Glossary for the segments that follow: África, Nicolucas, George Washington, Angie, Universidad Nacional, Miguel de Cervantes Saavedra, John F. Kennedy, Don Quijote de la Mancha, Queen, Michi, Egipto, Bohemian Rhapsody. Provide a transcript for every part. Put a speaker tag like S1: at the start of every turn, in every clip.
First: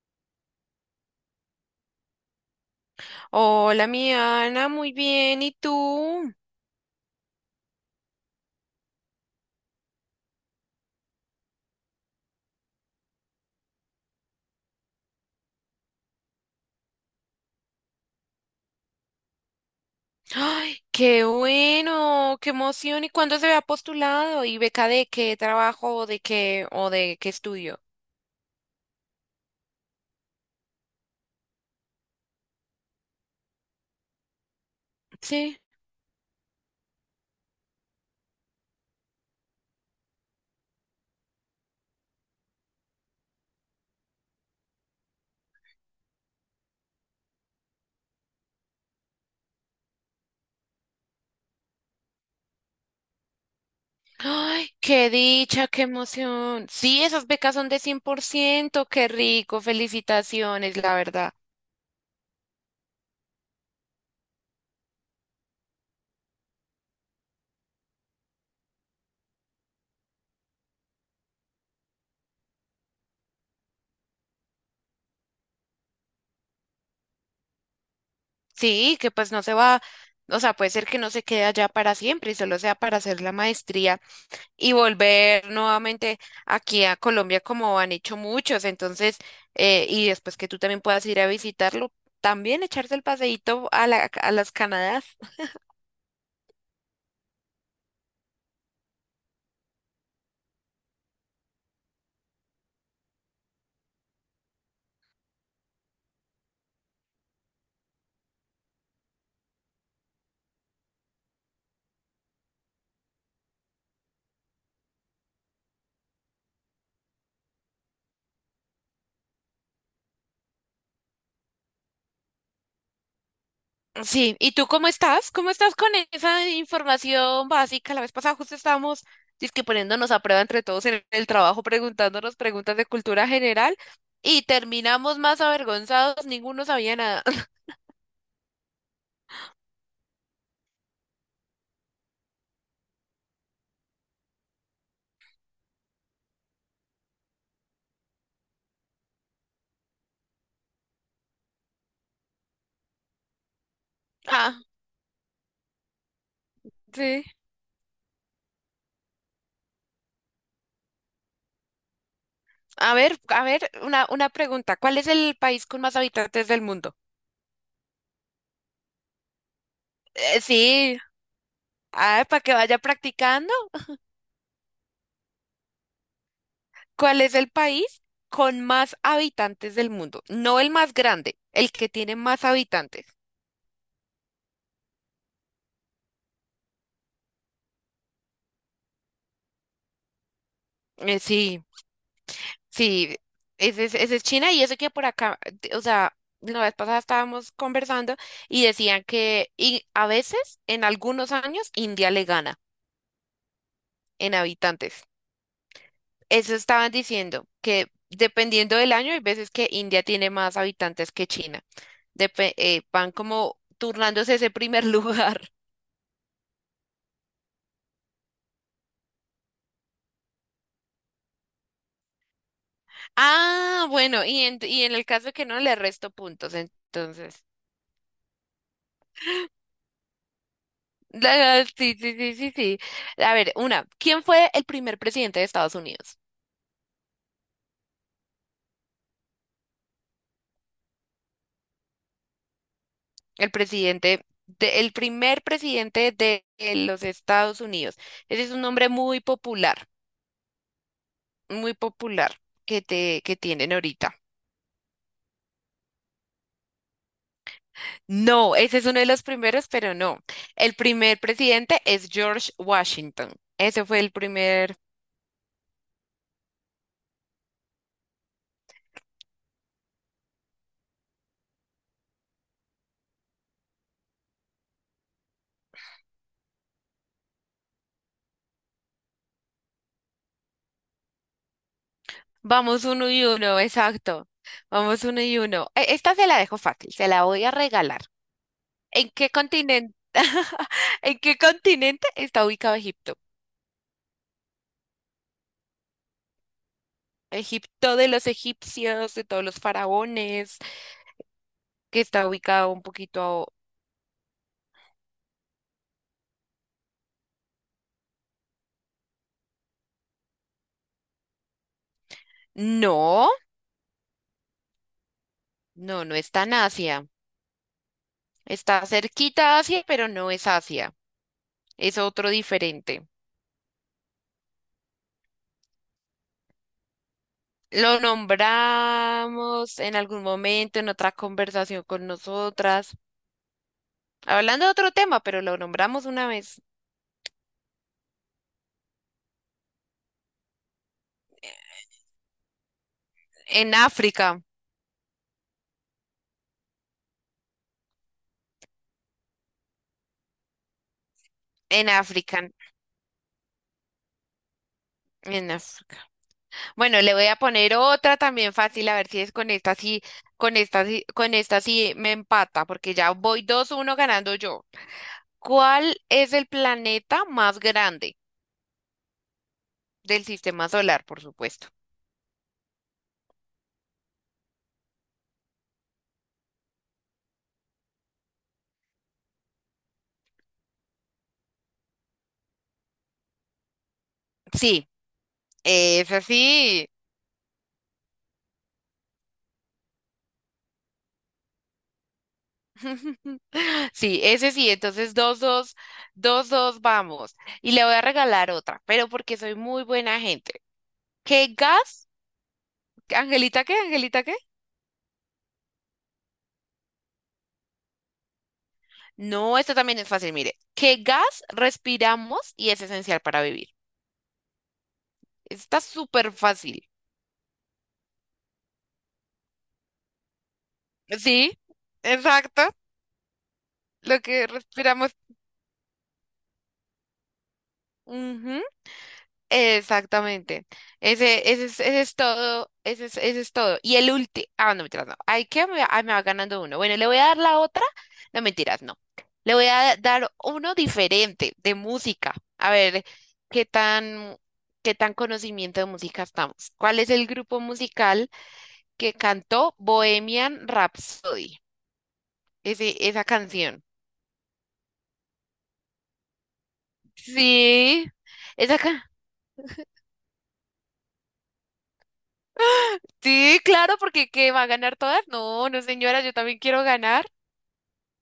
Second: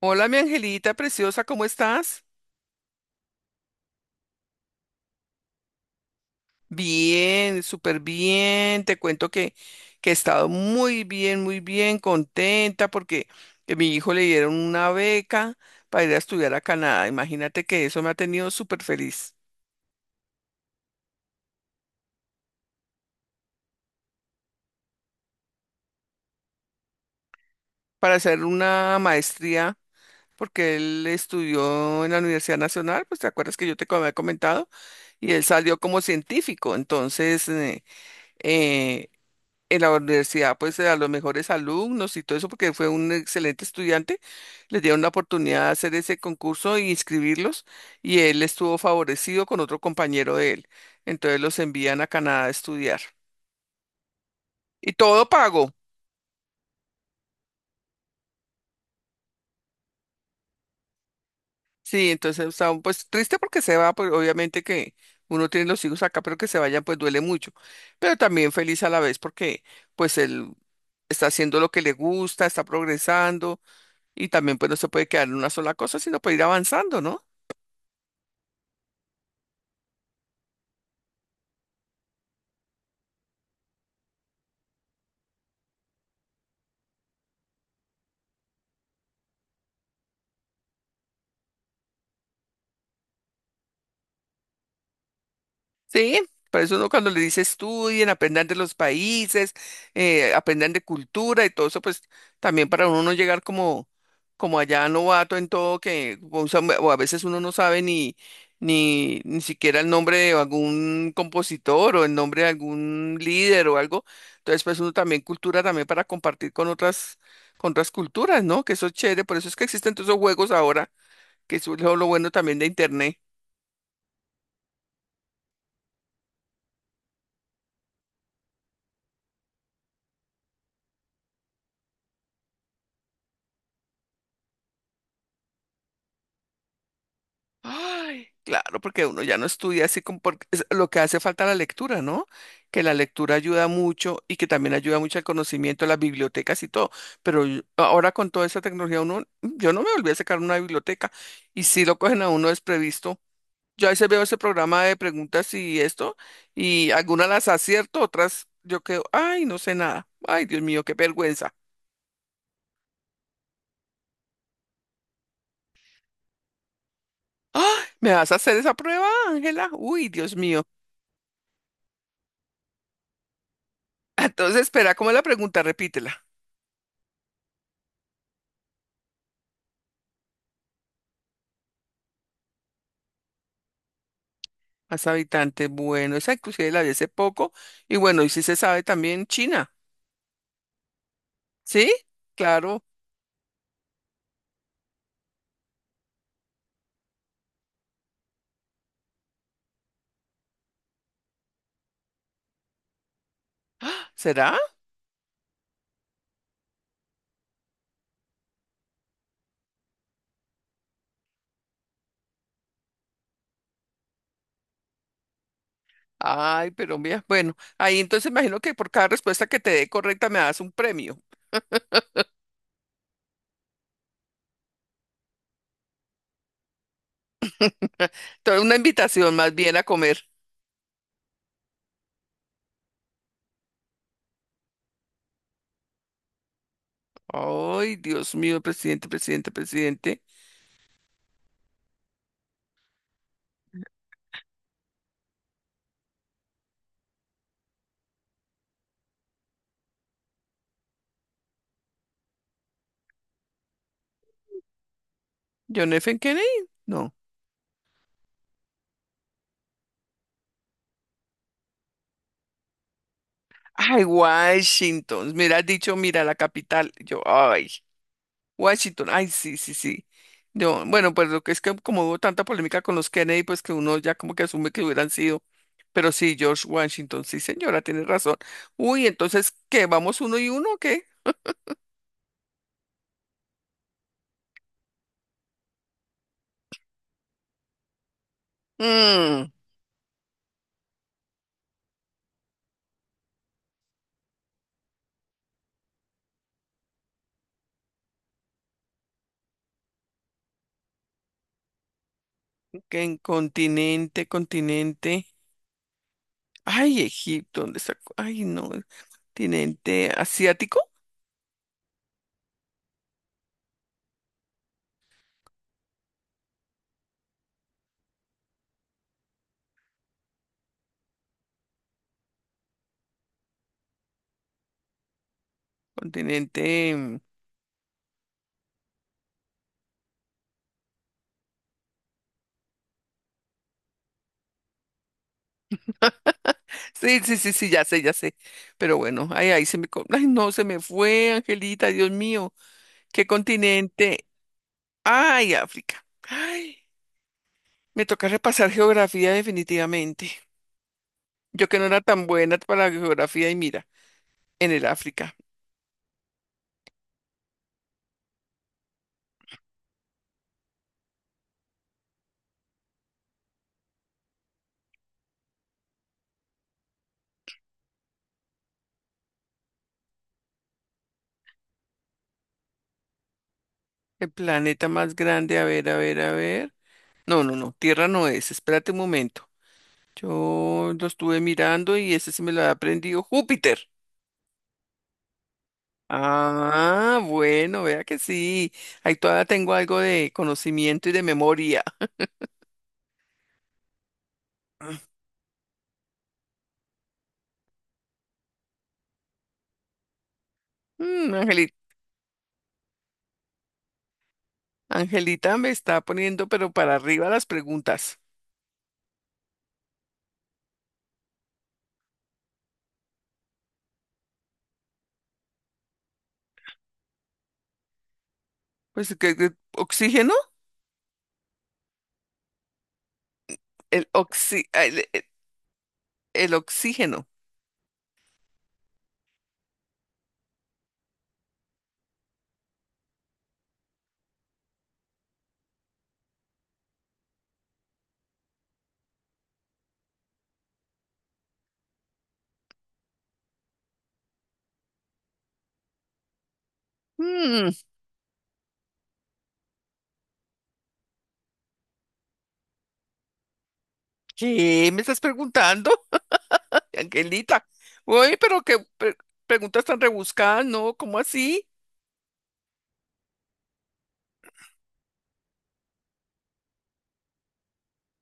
S1: Hola, mi angelita preciosa, ¿cómo estás?
S2: Hola, mi Ana, muy bien. ¿Y tú?
S1: Bien, súper bien. Te cuento que he estado muy bien, contenta porque a mi hijo le dieron una beca para ir a estudiar a Canadá. Imagínate que eso me ha tenido súper feliz
S2: ¡Ay, qué bueno! ¡Qué emoción! ¿Y cuándo se había postulado? ¿Y beca de qué trabajo o de qué estudio?
S1: para hacer una maestría porque él estudió en la Universidad Nacional, pues te acuerdas que yo había comentado, y él
S2: Sí.
S1: salió como científico. Entonces, eh, en la universidad, pues a los mejores alumnos y todo eso, porque fue un excelente estudiante, les dieron la oportunidad de hacer ese concurso y inscribirlos, y él estuvo favorecido con otro compañero de él. Entonces los envían a Canadá a estudiar.
S2: ¡Ay,
S1: Y
S2: qué
S1: todo
S2: dicha,
S1: pago.
S2: qué emoción! Sí, esas becas son de 100%, qué rico, felicitaciones, la verdad.
S1: Sí, entonces pues triste porque se va, pues obviamente que uno tiene los hijos acá, pero que se vayan, pues duele mucho. Pero también feliz a la vez porque pues él está haciendo lo que le gusta, está progresando y también pues no se puede quedar en una sola cosa, sino puede ir avanzando, ¿no?
S2: Sí, que pues no se va, o sea, puede ser que no se quede allá para siempre y solo sea para hacer la maestría y volver nuevamente aquí a Colombia como han hecho muchos. Entonces, y después que tú también puedas ir a visitarlo, también echarse el paseíto a las Canadá.
S1: Sí, por eso uno cuando le dice estudien, aprendan de los países, aprendan de cultura y todo eso, pues también para uno no llegar como, como allá novato en todo, que o sea, o a veces uno no sabe ni siquiera el nombre de algún compositor o el nombre de algún líder o algo. Entonces, pues uno también cultura también para compartir con otras culturas, ¿no? Que eso es chévere, por eso es que existen todos esos juegos ahora, que eso es lo bueno también de internet.
S2: Sí, ¿y tú cómo estás? ¿Cómo estás con esa información básica? La vez pasada justo estábamos dizque poniéndonos a prueba entre todos en el trabajo, preguntándonos preguntas de cultura general y terminamos más avergonzados, ninguno sabía nada.
S1: Ay, claro, porque uno ya no estudia así como porque es lo que hace falta la lectura, ¿no? Que la lectura ayuda mucho y que también ayuda mucho al conocimiento, las bibliotecas y todo. Ahora con toda esa tecnología, uno, yo no me volví a sacar una biblioteca y si lo cogen a uno desprevisto. Yo a veces veo ese
S2: Ah,
S1: programa de preguntas y esto, y algunas
S2: sí.
S1: las acierto, otras yo quedo, ay, no sé nada. Ay, Dios mío, qué vergüenza.
S2: A ver, una pregunta. ¿Cuál es el país con más habitantes del mundo?
S1: Ay, ¿me vas a hacer esa prueba, Ángela? Uy, Dios mío.
S2: Sí, ah, para que vaya practicando,
S1: Entonces, espera, ¿cómo es la pregunta? Repítela.
S2: ¿cuál es el país con más habitantes del mundo? No el más grande, el que tiene más habitantes.
S1: Más habitantes. Bueno, esa inclusive la vi hace poco. Y bueno, y si se sabe también China.
S2: Eh, sí,
S1: ¿Sí? Claro.
S2: sí, ese es China. Y eso que por acá, o sea, la vez pasada estábamos conversando y decían que a veces, en algunos años, India le gana
S1: ¡Ah!
S2: en
S1: ¿Será?
S2: habitantes. Eso estaban diciendo, que dependiendo del año, hay veces que India tiene más habitantes que China. Van como turnándose ese primer lugar.
S1: Ay, pero mira, bueno, ahí entonces imagino que por cada respuesta que te dé correcta me das un premio.
S2: Ah, bueno, y en el caso de que no, le resto puntos, entonces.
S1: Toda una invitación más bien a comer.
S2: Sí, sí, sí, sí, sí. A ver, una, ¿quién fue el primer presidente de Estados Unidos?
S1: Ay, Dios mío, presidente, presidente, presidente.
S2: El presidente, el primer presidente de los Estados Unidos. Ese es un nombre muy popular que tienen ahorita.
S1: John F. Kennedy. No.
S2: No, ese es uno de los primeros, pero no. El primer presidente es George Washington. Ese fue
S1: Ay,
S2: el primer.
S1: Washington. Mira, has dicho, mira, la capital. Yo, ay. Washington, ay, sí, sí, sí. Yo, bueno, pues lo que es que como hubo tanta polémica con los Kennedy, pues que uno ya como que asume que hubieran sido. Pero sí, George Washington, sí, señora, tiene razón. Uy, entonces, ¿qué? ¿Vamos uno y uno o qué?
S2: Vamos uno y uno, exacto. Vamos uno y uno. Esta se la dejo fácil, se la voy a regalar. ¿En qué
S1: Mm,
S2: continente, ¿en qué continente está ubicado Egipto? Egipto de los egipcios, de todos los faraones, que está ubicado un
S1: que en
S2: poquito...
S1: continente, continente. Ay, Egipto, ¿dónde está? Ay, no, continente asiático,
S2: No, no, no está en Asia. Está cerquita a Asia, pero no es Asia. Es otro diferente.
S1: continente.
S2: Lo nombramos en algún momento, en otra conversación con nosotras. Hablando de otro tema, pero lo nombramos una vez.
S1: Sí, sí, sí, sí, ya sé, ya sé. Pero bueno, ay, ahí se me. Co- Ay, no, se me fue, Angelita, Dios mío. ¿Qué
S2: En
S1: continente?
S2: África,
S1: Ay, África. Ay, me toca repasar geografía definitivamente. Yo que no
S2: en
S1: era tan
S2: África,
S1: buena para la geografía y mira, en el África,
S2: en África. Bueno, le voy a poner otra también fácil, a ver si es con esta sí me empata, porque ya voy 2-1 ganando yo. ¿Cuál es el planeta más grande del sistema solar, por supuesto?
S1: el planeta más grande, a ver, a ver, a ver. No, no, no, Tierra no es, espérate un momento. Yo lo estuve mirando y ese sí me lo ha aprendido Júpiter.
S2: Sí, ese sí.
S1: Ah, bueno, vea que sí. Ahí todavía tengo algo de conocimiento y de memoria.
S2: Sí, ese sí, entonces dos dos vamos. Y le voy a regalar otra, pero porque soy muy buena gente.
S1: Mm,
S2: ¿Qué
S1: Angelita,
S2: gas? ¿Angelita qué? ¿Angelita qué?
S1: Angelita me está poniendo pero para arriba las preguntas.
S2: No, esta también es fácil, mire. ¿Qué gas respiramos y es esencial para vivir? Está súper fácil.
S1: Pues, ¿oxígeno?
S2: Sí, exacto.
S1: El,
S2: Lo que
S1: oxi- ah,
S2: respiramos.
S1: el oxígeno.
S2: Ujú. Exactamente. Ese es todo. Ese es todo. Y el último. Ah, no, mentiras, no. Ay, que me, ah, me va ganando uno. Bueno, le voy a dar la otra. No, mentiras, no. Le voy a dar uno diferente de música. A ver, qué tan, qué tan conocimiento de música estamos. ¿Cuál es el grupo
S1: Mm,
S2: musical que cantó Bohemian Rhapsody? Ese, esa canción.
S1: ¿qué me estás preguntando, Angelita?
S2: Sí,
S1: uy pero qué
S2: esa ca-
S1: pre- preguntas tan rebuscadas, ¿no? ¿Cómo así?
S2: sí, claro, porque ¿qué va a ganar todas? No, no, señora, yo también quiero ganar.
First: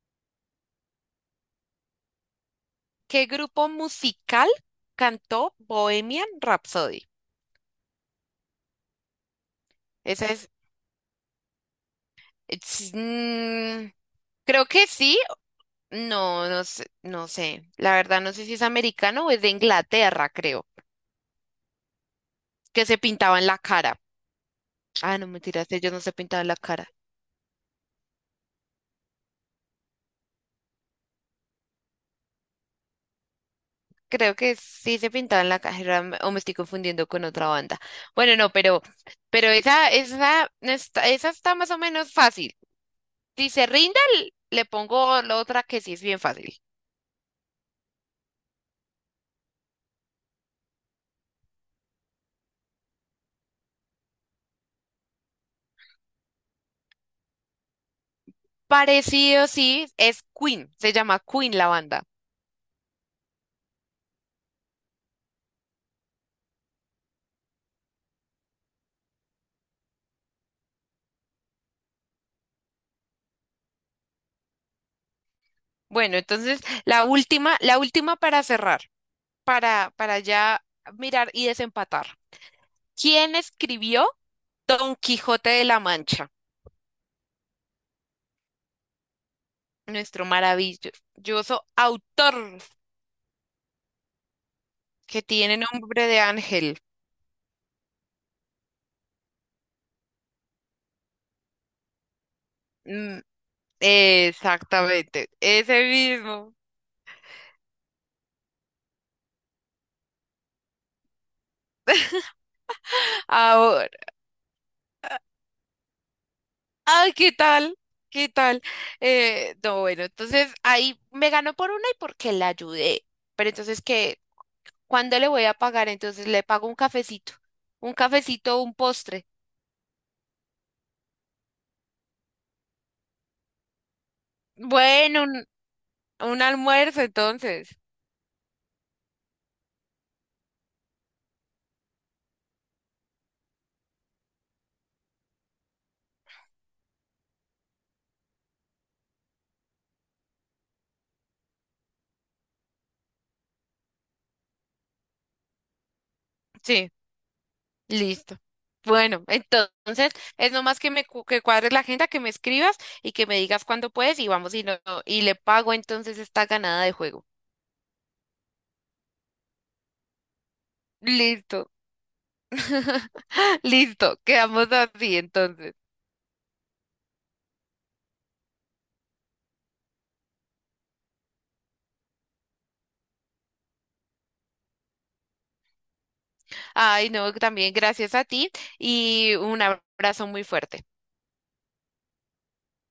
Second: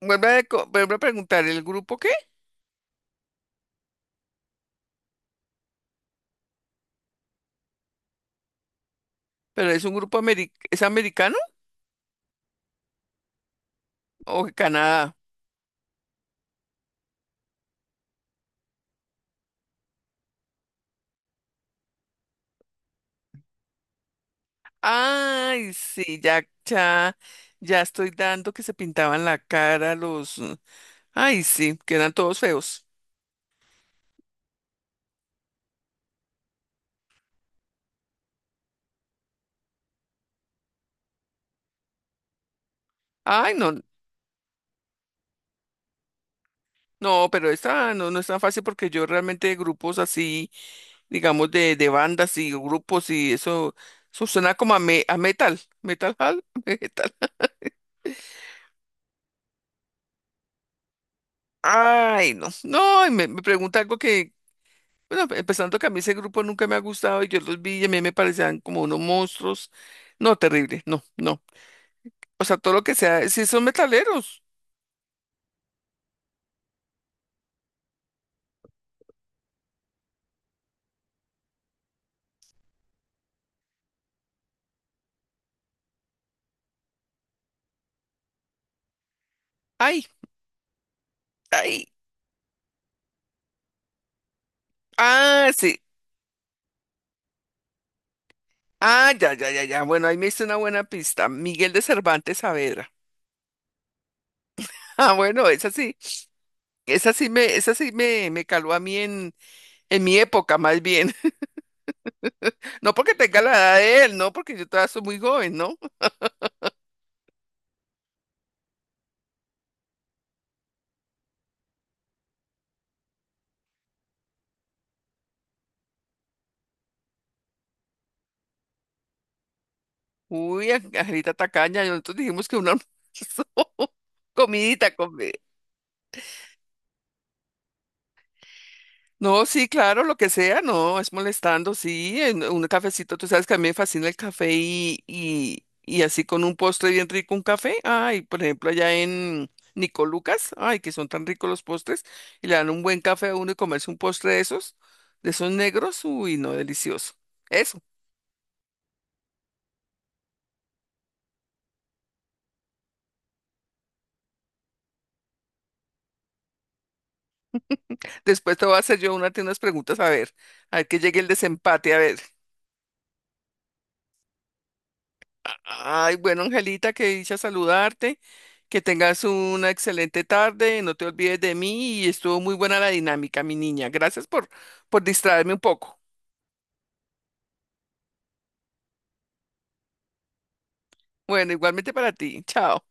S1: Vuelve a preguntar, ¿el grupo qué?
S2: ¿Qué grupo musical cantó Bohemian Rhapsody?
S1: ¿Pero es un grupo
S2: Esa
S1: ameri- es americano
S2: es- mm,
S1: o de
S2: creo que
S1: Canadá?
S2: sí. No, no sé, no sé. La verdad no sé si es americano o es de Inglaterra, creo, que se pintaba la cara. Ah, no, mentiras,
S1: Ay,
S2: ellos no se
S1: sí,
S2: pintaban la cara.
S1: ya estoy dando que se pintaban la cara los... Ay, sí, que eran todos feos.
S2: Creo que sí se pintaban la cara o me estoy confundiendo con otra banda. Bueno, no, pero esa, no está- Esa está más o menos fácil. Si
S1: Ay,
S2: se
S1: no,
S2: rinde, le pongo la otra que sí es bien fácil.
S1: No, pero esta no, no es tan fácil porque yo realmente grupos así, digamos, de bandas y grupos y eso suena como a metal, metal, hall, metal.
S2: Parecido, sí, es Queen, se llama Queen la banda.
S1: Ay, no, no, y me pregunta algo que, bueno, empezando que a mí ese grupo nunca me ha gustado y yo los vi y a mí me parecían como unos monstruos. No, terrible, no, no. O sea, todo lo que sea, si son metaleros.
S2: Bueno, entonces la última para cerrar, para ya mirar y desempatar. ¿Quién escribió Don Quijote de la Mancha?
S1: Ay,
S2: Nuestro maravilloso
S1: ay,
S2: autor que
S1: ah,
S2: tiene
S1: sí.
S2: nombre de ángel.
S1: Ah, ya, ya, ya, ya. Bueno, ahí me hizo una buena pista. Miguel de Cervantes Saavedra.
S2: Mm,
S1: Ah,
S2: exactamente,
S1: bueno, es
S2: ese
S1: así.
S2: mismo.
S1: Esa sí me caló a mí en mi época, más bien. No porque tenga la edad
S2: Ahora,
S1: de él, no, porque yo todavía soy muy joven, ¿no?
S2: ay, ¿qué tal? ¿Qué tal? No, bueno, entonces ahí me ganó por una y porque la ayudé. Pero entonces, ¿qué? ¿Cuándo le voy a pagar? Entonces le pago un cafecito, un cafecito, un postre.
S1: Uy, Angelita Tacaña, y nosotros dijimos que un almuerzo, comidita,
S2: Bueno,
S1: comidita.
S2: un almuerzo entonces.
S1: No, sí, claro, lo que sea, no, es molestando, sí, en un cafecito, tú sabes que a mí me fascina el café y así con un postre bien rico, un café, ay, por ejemplo, allá en Nicolucas, ay, que son tan ricos los postres, y le dan un buen café a uno y comerse un postre de esos negros, uy, no,
S2: Sí,
S1: delicioso. Eso,
S2: listo. Bueno, entonces es nomás que cuadres la agenda, que me escribas y que me digas cuándo puedes y vamos y y le pago entonces esta ganada de juego.
S1: después te voy a hacer yo unas preguntas, a ver que llegue el
S2: Listo.
S1: desempate, a ver.
S2: Listo, quedamos así entonces.
S1: Ay, bueno, Angelita, que dicha saludarte, que tengas una excelente tarde, no te olvides de mí y estuvo muy buena la dinámica, mi niña. Gracias por distraerme un poco.
S2: Ay, no, también gracias a ti y un abrazo muy fuerte.
S1: Bueno, igualmente para ti. Chao.